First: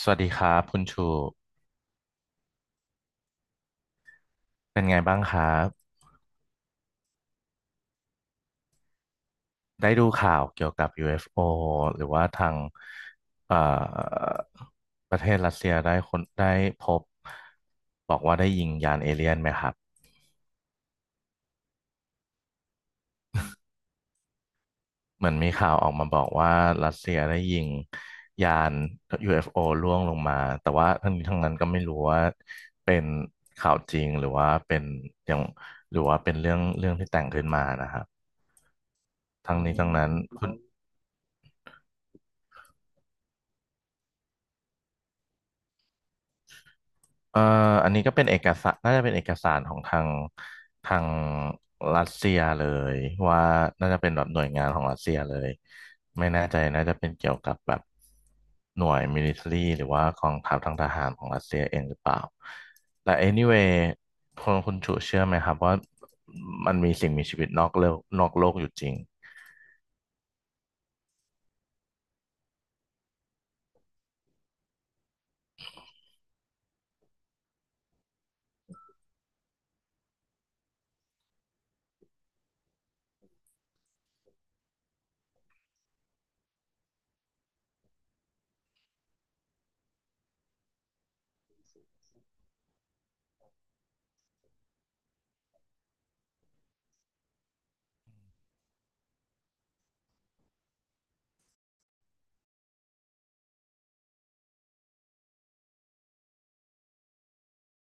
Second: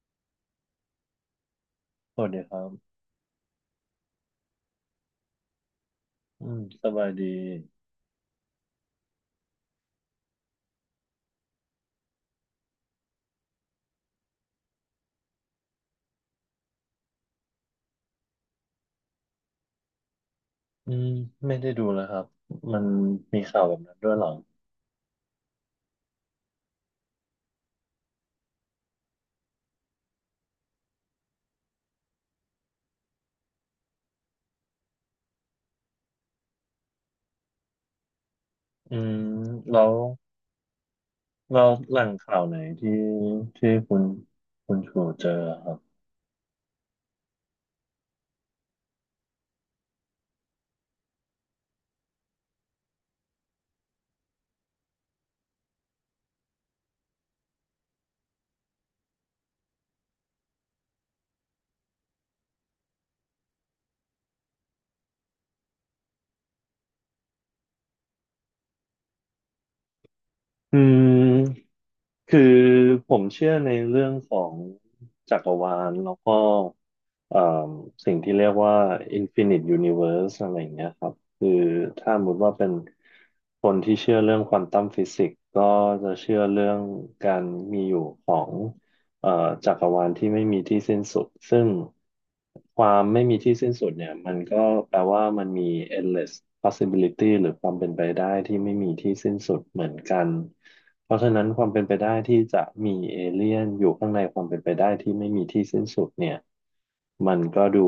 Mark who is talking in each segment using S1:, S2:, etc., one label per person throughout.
S1: สวัสดีครับคุณชู
S2: สวัสดีครับ
S1: เป็นไงบ้างครับ
S2: อืมสบายดี
S1: ได้ดูข่าวเกี่ยวกับ UFO หรือว่าทางเอ่อประเทศรัสเซียได้คนได้พบบอกว่าได้ยิงยานเอเลี่ยนไหมครับ
S2: อืมไม่ได้ดูแล้วครับ มันมีข่าวแบบนั้นด้วยเหรอ
S1: เหมือนมีข่าวออกมาบอกว่ารัสเซียได้ยิงยาน UFO ล่วงลงมาแต่ว่าทั้งนี้ทั้งนั้นก็ไม่รู้ว่าเป็นข่าวจริงหรือว่าเป็นอย่างหรือว่าเป็นเรื่องที่แต่งขึ้นมานะครับ
S2: อืม
S1: ทั้งนี้
S2: แล้
S1: ทั้ง
S2: ว
S1: นั้น
S2: เราแหล่งข่าวไหนที่ที่คุณชูเจอครับ
S1: เอ่ออันนี้ก็เป็นเอกสารน่าจะเป็นเอกสารของทางทางรัสเซียเลยว่าน่าจะเป็นแบบหน่วยงานของรัสเซียเลยไม่แน่ใจน่าจะเป็นเกี่ยวกับแบบหน่วยมิลิเตอรี่หรือว่ากองทัพทางทหารของรัสเซียเองหรือเปล่าแต่ anyway คนคุณชูเชื่อไหมครับว่ามันมีสิ่งมีชีวิตนอกโลกอยู่จริง
S2: อืมคือผมเชื่อในเรื่องของจักรวาลแล้วก็ เอ่อสิ่งที่เรียกว่า Infinite Universe อะไรอย่างเงี้ยครับคือถ้าสมมติว่าเป็นคนที่เชื่อเรื่องควอนตัมฟิสิกส์ก็จะเชื่อเรื่องการมีอยู่ของเอ่อจักรวาลที่ไม่มีที่สิ้นสุดซึ่งความไม่มีที่สิ้นสุดเนี่ยมันก็แปลว่ามันมี endless possibility หรือความเป็นไปได้ที่ไม่มีที่สิ้นสุดเหมือนกันเพราะฉะนั้นความเป็นไปได้ที่จะมีเอเลี่ยนอยู่ข้างในความเป็นไปได้ที่ไม่มีที่สิ้นสุดเนี่ย มันก็ดู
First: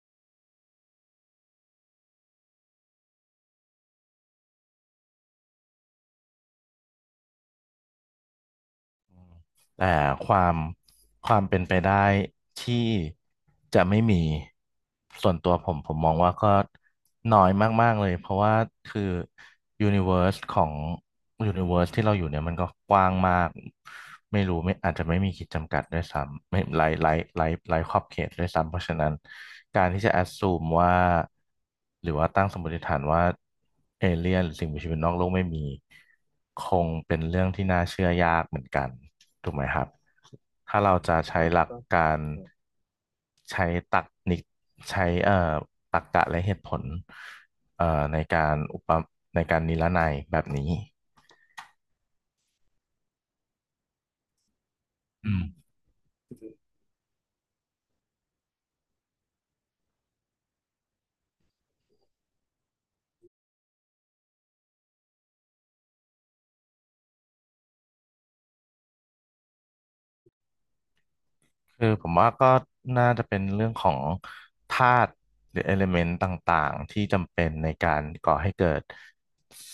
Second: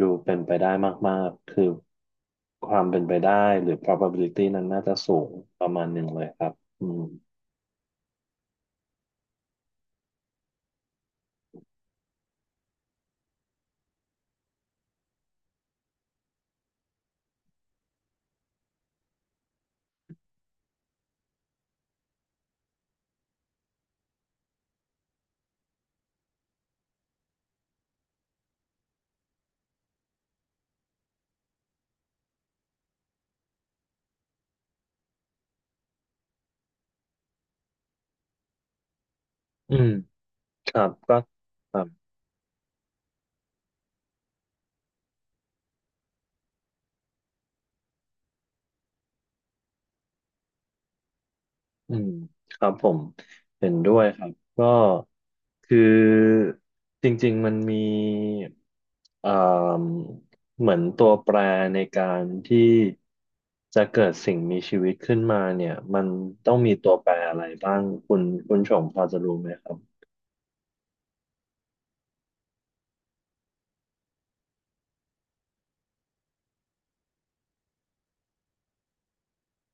S2: ดูเป็นไปได้มากๆคือความเป็นไปได้หรือ probability นั้นน่าจะสูงประมาณหนึ่งเลยครับอืม
S1: แต่ความความเป็นไปได้ที่จะไม่มีส่วนตัวผมมองว่าก็น้อยมากๆเลยเพราะว่าคือยูนิเวอร์สของยูนิเวอร์สที่เราอยู่เนี่ยมันก็กว้างมากไม่รู้ไม่อาจจะไม่มีขีดจำกัดด้วยซ้ำไม่ไร้ขอบเขตด้วยซ้ำเพราะฉะนั้นการที่จะแอ s ซูมว่าหรือว่าตั้งสมมติฐานว่าเอเลี่ยนหรือสิ่งมีชีวิตนอกโลกไม่มี คงเป็นเรื่องที่น่าเชื่อยากเหมือนกันถูกไหม
S2: อื
S1: ครั
S2: ม
S1: บ
S2: ค
S1: ถ้า
S2: รับ
S1: เรา
S2: ก็
S1: จะใช้หลัก
S2: ครับ
S1: การใช้ตรรกนิกใช้ตรรกะและเหตุผลเอ่อในการอุปในการนิรนัยแบบนี้
S2: อืมครับผมเห็นด้วยครับ ก็
S1: อืม
S2: คือจริงๆมันมีเอ่มเหมือนตัวแปรในการที่จะเกิดสิ่งมีชีวิตขึ้นมาเนี่ยมันต้องมีตัวแปรอะไรบ้างคุณคุณชงพอจะรู้ไหมครับ
S1: คือผมว่าก็น่าจะเป็นเรื่องของธาตุหรือเอลิเมนต์ต่างๆที่จำเป็นในการก่อให้เกิด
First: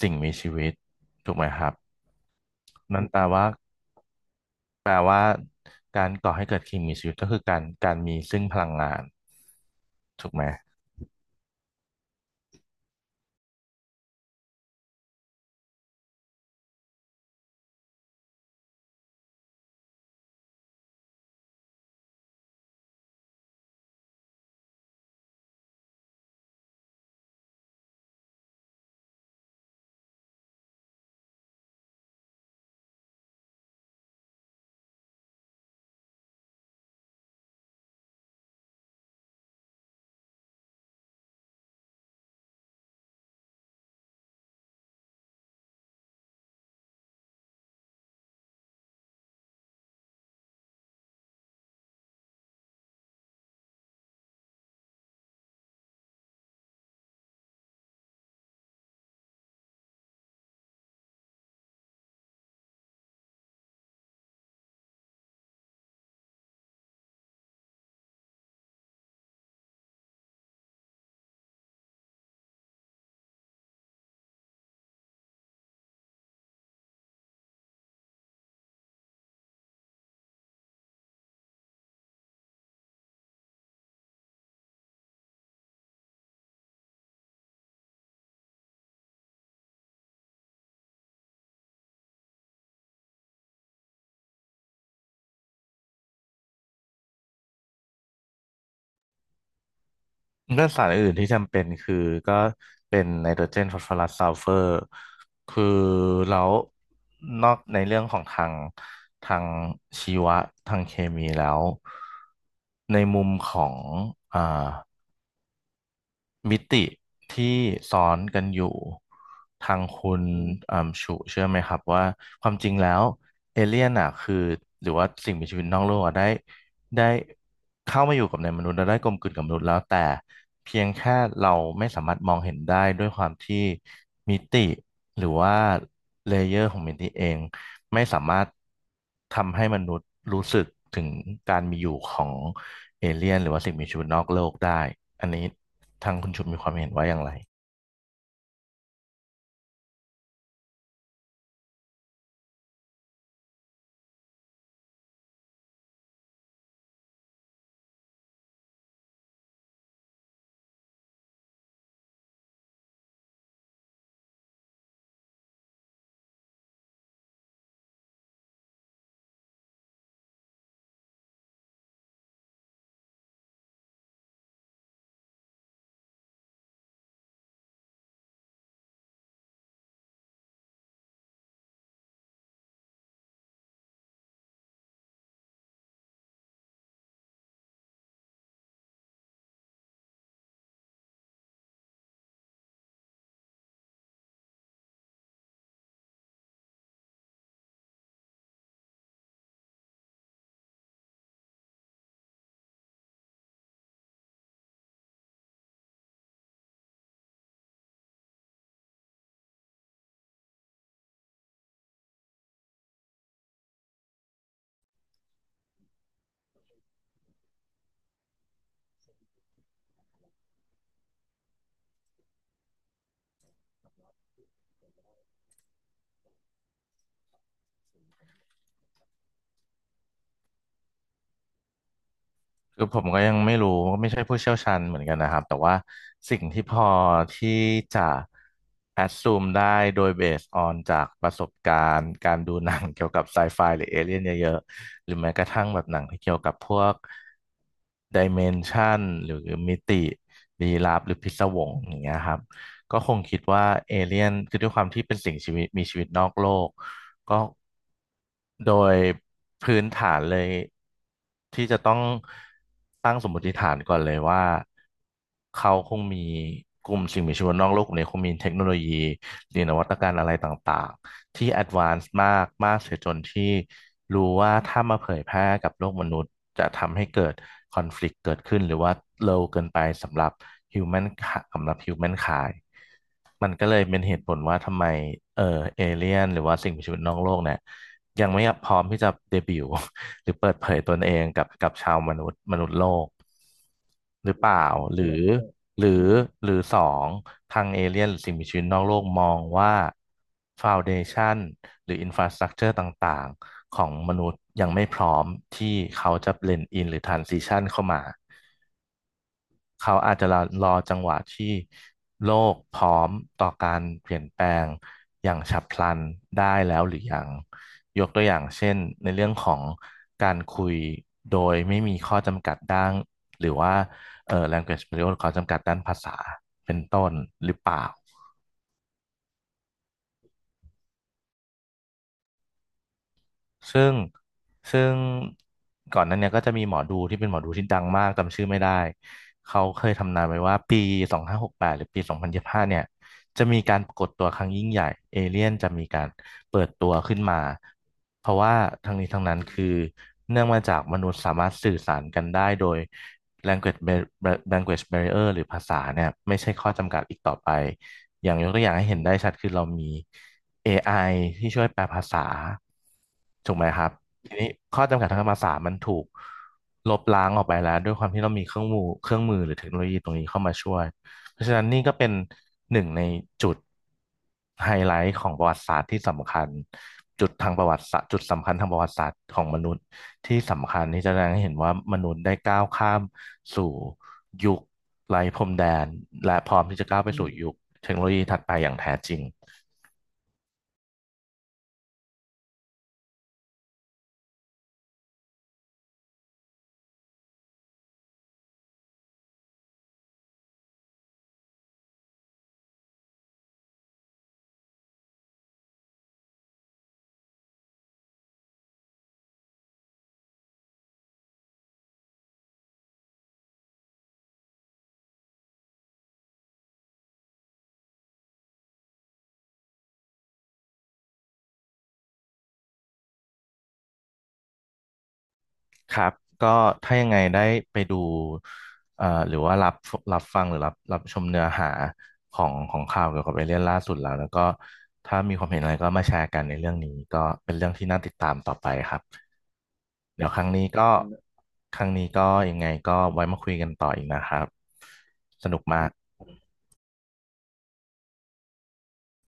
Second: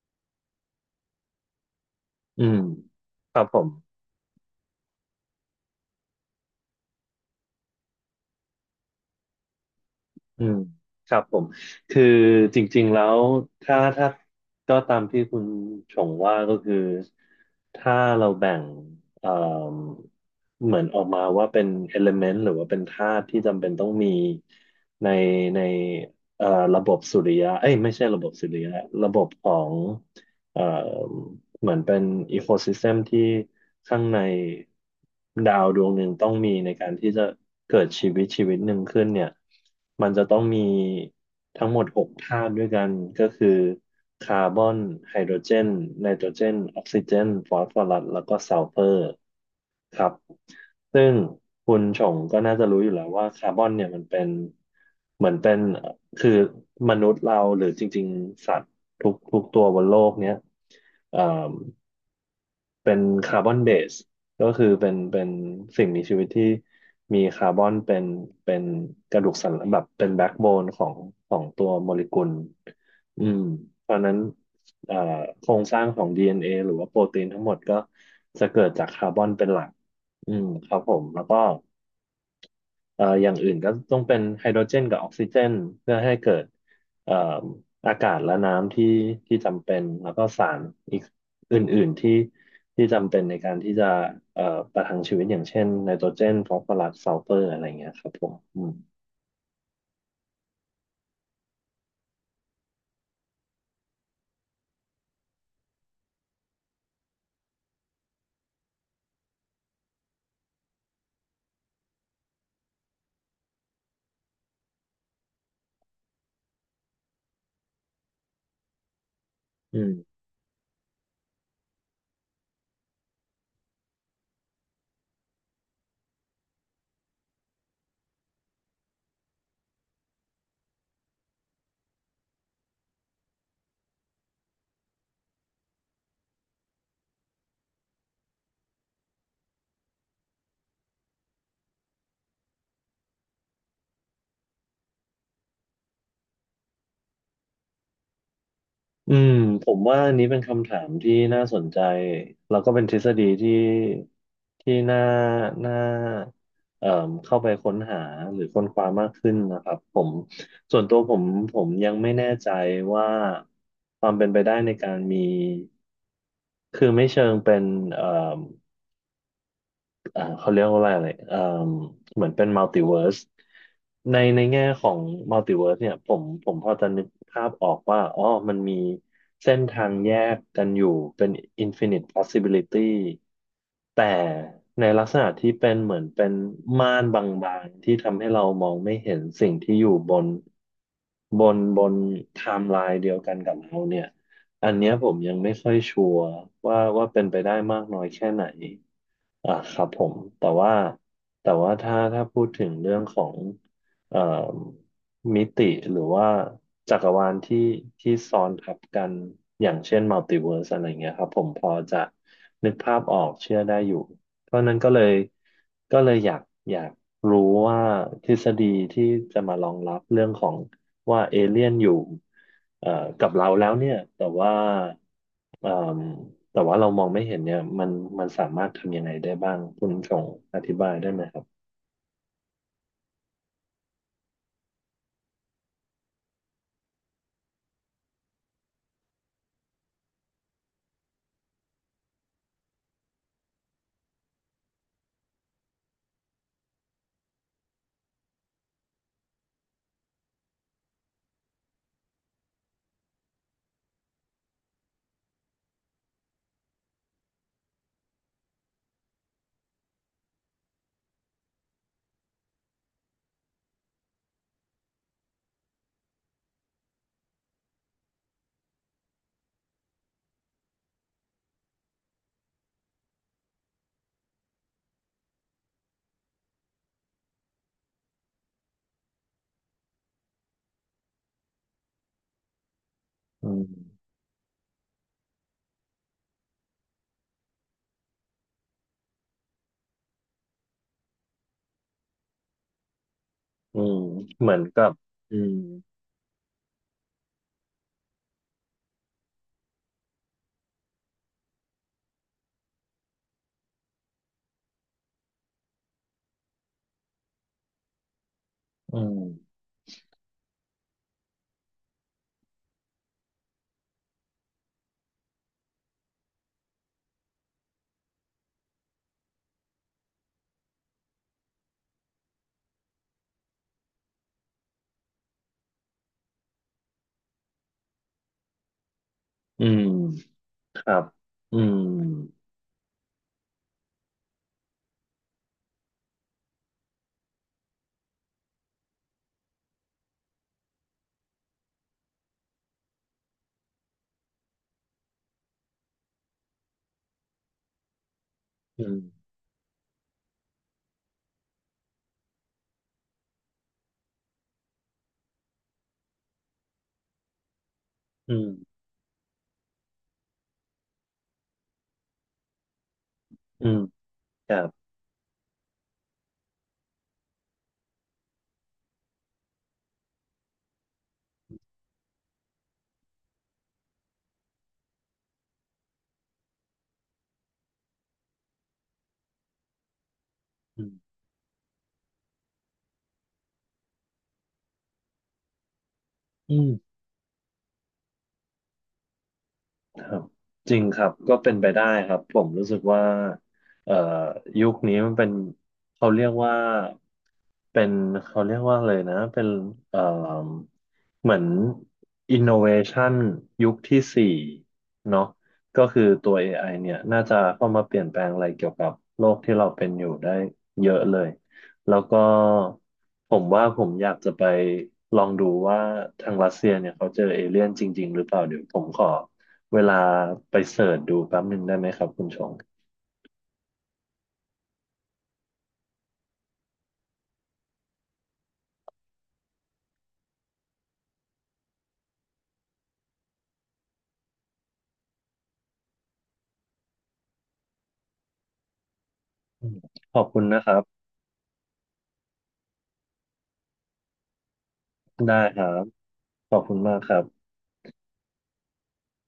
S1: สิ่งมีชีวิตถูกไหมครับ
S2: อืม
S1: นั่นแปล
S2: ครั
S1: ว่า
S2: บผม
S1: แปลว่าการก่อให้เกิดสิ่งมีชีวิตก็คือการมีซึ่งพลังงานถูกไห
S2: อื
S1: ม
S2: มครับผมคือจริงๆแล้วถ้าก็ตามที่คุณชงว่าก็คือถ้าเราแบ่งเอ่มเหมือนออกมาว่าเป็น element หรือว่าเป็นธาตุที่จำเป็นต้องมีในในเอ่อระบบสุริยะเอ้ยไม่ใช่ระบบสุริยะระบบของ เอ่อเหมือนเป็นอีโคซิสเต็มที่ข้างในดาวดวงหนึ่งต้องมีในการที่จะเกิดชีวิตหนึ่งขึ้นเนี่ยมันจะต้องมีทั้งหมดหกธาตุด้วยกันก็คือคาร์บอนไฮโดรเจนไนโตรเจนออกซิเจนฟอสฟอรัสแล้วก็ซัลเฟอร์ครับซึ่งคุณชงก็น่าจะรู้อยู่แล้วว่าคาร์บอนเนี่ยมันเป็นเหมือนเป็นคือมนุษย์เราหรือจริงๆสัตว์ ทุกทุกตัวบนโลกเนี้ยเอ่อเป็นคาร์บอนเบสก็คือเป็นสิ่งมีชีวิตที่มีคาร์บอนเป็นเป็นกระดูกสันหลังแบบเป็นแบ็กโบนของของตัวโมเลกุลอืมเพราะฉะนั้นเอ่อโครงสร้างของ DNA หรือว่าโปรตีนทั้งหมดก็จะเกิดจากคาร์บอนเป็นหลักอืมครับผมแล้วก็ อย่างอื่นก็ต้องเป็นไฮโดรเจนกับออกซิเจนเพื่อให้เกิดเอ่ออากาศและน้ำที่จำเป็นแล้วก็สารอีกอื่นๆที่จำเป็นในการที่จะเอ่อประทังชีวิตอย่างเช่นไนโตรเจนฟอสฟอรัสซัลเฟอร์อะไรเงี้ยครับผมอืม
S1: ก็สารอื่นที่จำเป็นคือก็เป็นไนโตรเจนฟอสฟอรัสซัลเฟอร์คือแล้วนอกในเรื่องของทางทางชีวะทางเคมีแล้วในมุมของอ่า มิติที่ซ้อนกันอยู่ทา
S2: อื
S1: งคุ
S2: ม
S1: ณชูเชื่อไหมครับว่าความจริงแล้วเอเลี่ยนอ่ะคือหรือว่าสิ่งมีชีวิตนอกโลกอ่ะได้เข้ามาอยู่กับในมนุษย์แล้วได้กลมกลืนกับมนุษย์แล้วแต่เพียงแค่เราไม่สามารถมองเห็นได้ด้วยความที่มิติหรือว่าเลเยอร์ของมิติเอง ไม่สามารถทำให้มนุษย์รู้สึกถึงการมีอยู่ของเอเลี่ยนหรือว่าสิ่งมีชีวิตนอกโลกได้ อันนี้ทางคุณชุมมีความเห็นว่าอย่างไร
S2: อืมผมว่าอันนี้เป็นคำถามที่น่าสนใจแล้วก็เป็นทฤษฎีที่น่าเอ่มเข้าไปค้นหาหรือค้นคว้ามากขึ้นนะครับผมส่วนตัวผมยังไม่แน่ใจว่าความเป็นไปได้ในการมีคือไม่เชิงเป็นเอ่อ เขาเรียกว่าอะไรอะไรเหมือนเป็นมัลติเวิร์สในในแง่ของมัลติเวิร์สเนี่ยผมพอจะนึกภาพออกว่าอ๋อมันมีเส้นทางแยกกันอยู่เป็นอินฟินิต possibility แต่ในลักษณะที่เป็นเหมือนเป็นม่านบางๆที่ทำให้เรามองไม่เห็นสิ่งที่อยู่บนบนไทม์ไลน์เดียวกันกับเราเนี่ยอันเนี้ยผมยังไม่ค่อยชัวร์ว่าเป็นไปได้มากน้อยแค่ไหน อ่าครับผมแต่ว่าถ้าพูดถึงเรื่องของเอ่อมิติหรือว่าจักรวาลที่ซ้อนทับกันอย่างเช่นมัลติเวิร์สอะไรเงี้ยครับผมพอจะนึกภาพออกเชื่อได้อยู่เพราะนั้นก็เลยก็เลยอยากอยากรู้ว่าทฤษฎีที่จะมารองรับเรื่องของว่าเอเลี่ยนอยู่เอ่อกับเราแล้วเนี่ยแต่ว่า เอ่มแต่ว่าเรามองไม่เห็นเนี่ยมันสามารถทำยังไงได้บ้างคุณส่งอธิบายได้ไหมครับ
S1: คือผมก็ยังไม่รู้ก็ไม่ใช่ผู้เชี่ยวชาญเหมือนกันนะครับ แต่ว่าสิ่งที่พอที่จะ assume ได้โดย based on จากประสบการณ์การดูหนังเกี่ยวกับไซไฟหรือเอเลี่ยนเยอะๆหรือแม้กระทั่งแบบหนังที่เกี่ยวกับพวก dimension หรือมิติลี้ลับหรือพิศวงอย่างเงี้ยครับ ก็คงคิดว่าเอเลี่ยนคือด้วยความที่เป็นสิ่งชีวิตมีชีวิตนอกโลกก็โดยพื้นฐานเลยที่จะต้องตั้งสมมติฐานก่อนเลยว่าเขาคงมีกลุ่มสิ่งมีชีวิตนอกโลกกลุ่มนี้คงมีเทคโนโลยีหรือนวัตกรรมอะไรต่างๆที่แอดวานซ์มากมากเสียจนที่รู้ว่าถ้ามาเผยแพร่กับโลกมนุษย์จะทำให้เกิดคอนฟ lict เกิดขึ้นหรือว่า low เกินไปhuman สำหรับ human คาย
S2: อื
S1: มัน
S2: ม
S1: ก็เลยเป็นเหตุผลว่าทำไมเออเอเลี่ยนหรือว่าสิ่งมีชีวิตนอกโลกเนี่ยยังไม่พร้อมที่จะเดบิวต์ หรือเปิดเผยตนเองกับชาวมนุษย์โลก
S2: อืม
S1: หรือเป
S2: เหมือน
S1: ล่า
S2: กับ
S1: หรือ
S2: อืม
S1: หรือหรือสองทางเอเลี่ยนหรือสิ่งมีชีวิตนอกโลกมองว่าฟ u วเดชันหรืออินฟราสตรักเจอร์ต่างๆของมนุษย์ยังไม่พร้อมที่เขาจะเบลนด์อินหรือทรานซิชันเข้ามา
S2: อืม
S1: เขาอาจจะรอจังหวะที่โลกพร้อมต่อการเปลี่ยนแปลงอย่างฉับพลันได้แล้วหรือยังยกตัวอย่างเช่นในเรื่องของการคุยโดยไม่มีข้อจำกัดด้านหรือว่าlanguage barrier ข้อจำกัดด้านภาษาเป็นต้นหรือเปล่า
S2: อืมครับอืม
S1: ซึ่งซึ่งก่อนหนั้นเนี่ยก็จะมีหมอดูที่เป็นหมอดูที่ดังมากจำชื่อไม่ได้เขาเคยทำนายไว้ว่าปี2568หรือปี2025เนี่ยจะมีการปรากฏตัวครั้งยิ่งใหญ่เอเลี่ยนจะมีการเปิดตัวขึ้นมาเพราะว่า
S2: อื
S1: ทั้
S2: ม
S1: งนี้ทั้งนั้นคือเนื่องมาจากมนุษย์สามารถสื่อสารกันได้โดย language barrier หรือภาษาเนี่ยไม่ใช่ข้อจำกัดอีกต่อไปอ
S2: อื
S1: ย่าง
S2: ม
S1: ยกตัวอย่างให้เห็นได้ชัดคือเรามี AI ที่ช่วยแปลภาษาถูกไห
S2: อื
S1: ม
S2: ม
S1: ครับทีนี้
S2: ครั
S1: ข้
S2: บ
S1: อจำกัดทางภาษามันถูกลบล้างออกไปแล้วด้วยความที่เรามีเครื่องมือหรือเทคโนโลยีตรงนี้เข้ามาช่วยเพราะฉะนั้นนี่ก็เป็นหนึ่งในจุดไฮไลท์ของประวัติศาสตร์ที่สำคัญจุดทางประวัติศาสตร์จุดสำคัญทางประวัติศาสตร์ของมนุษย์ที่สำคั
S2: อื
S1: ญ
S2: ม
S1: ที่จะแสดงให้เห็นว่ามนุษย์ได้ก้าวข้ามสู่ยุคไร้พรมแดนและพร้
S2: อื
S1: อม
S2: ม
S1: ที่จะก้าวไปสู่ยุคเทคโนโลยีถัดไปอย่างแท้จริง
S2: ครับจริงครับก็เป็นไปได้ครับผมรู้สึกว่าเอ่อยุคนี้มันเป็นเขาเรียกว่าเป็นเขาเรียกว่าเลยนะเป็นเอ่อเหมือน innovation ยุคที่สี่เนาะก็คือตัว AI เนี่ยน่าจะเข้ามาเปลี่ยนแปลงอะไรเกี่ยวกับโลกที่เราเป็นอยู่ได้เยอะเลยแล้วก็ผมว่าผมอยากจะไปลองดูว่าทางรัสเซียเนี่ยเขาเจอเอเลี่ยนจริงๆหรือเปล่าเดี๋ยวผมขอ เวลาไปเสิร์ชดูแป๊บหนึ่งได้ไหมครับคุณชง
S1: ครับก็ถ้ายังไงได้ไปดูหรือว่ารับฟังหรือรับชมเนื้อหาของข่าวเกี่ยวกับเอเลี่ยนล่าสุดแล้วก็ถ้ามีความเห็นอะไรก็มาแชร์กันในเรื่องนี้ก็เป็นเรื่องที่น่าติดตามต่อไปครับ
S2: อืมขอ
S1: เดี๋
S2: บ
S1: ยว
S2: คุ
S1: ค
S2: ณ
S1: รั้ง
S2: นะค
S1: นี้
S2: รับ
S1: ก็ครั้งนี้ก็ยังไงก็ไว้มาคุยกันต่ออีกนะครับ
S2: ได้
S1: ส
S2: ค
S1: นุก
S2: รับ
S1: มาก
S2: ขอบคุณมากครับ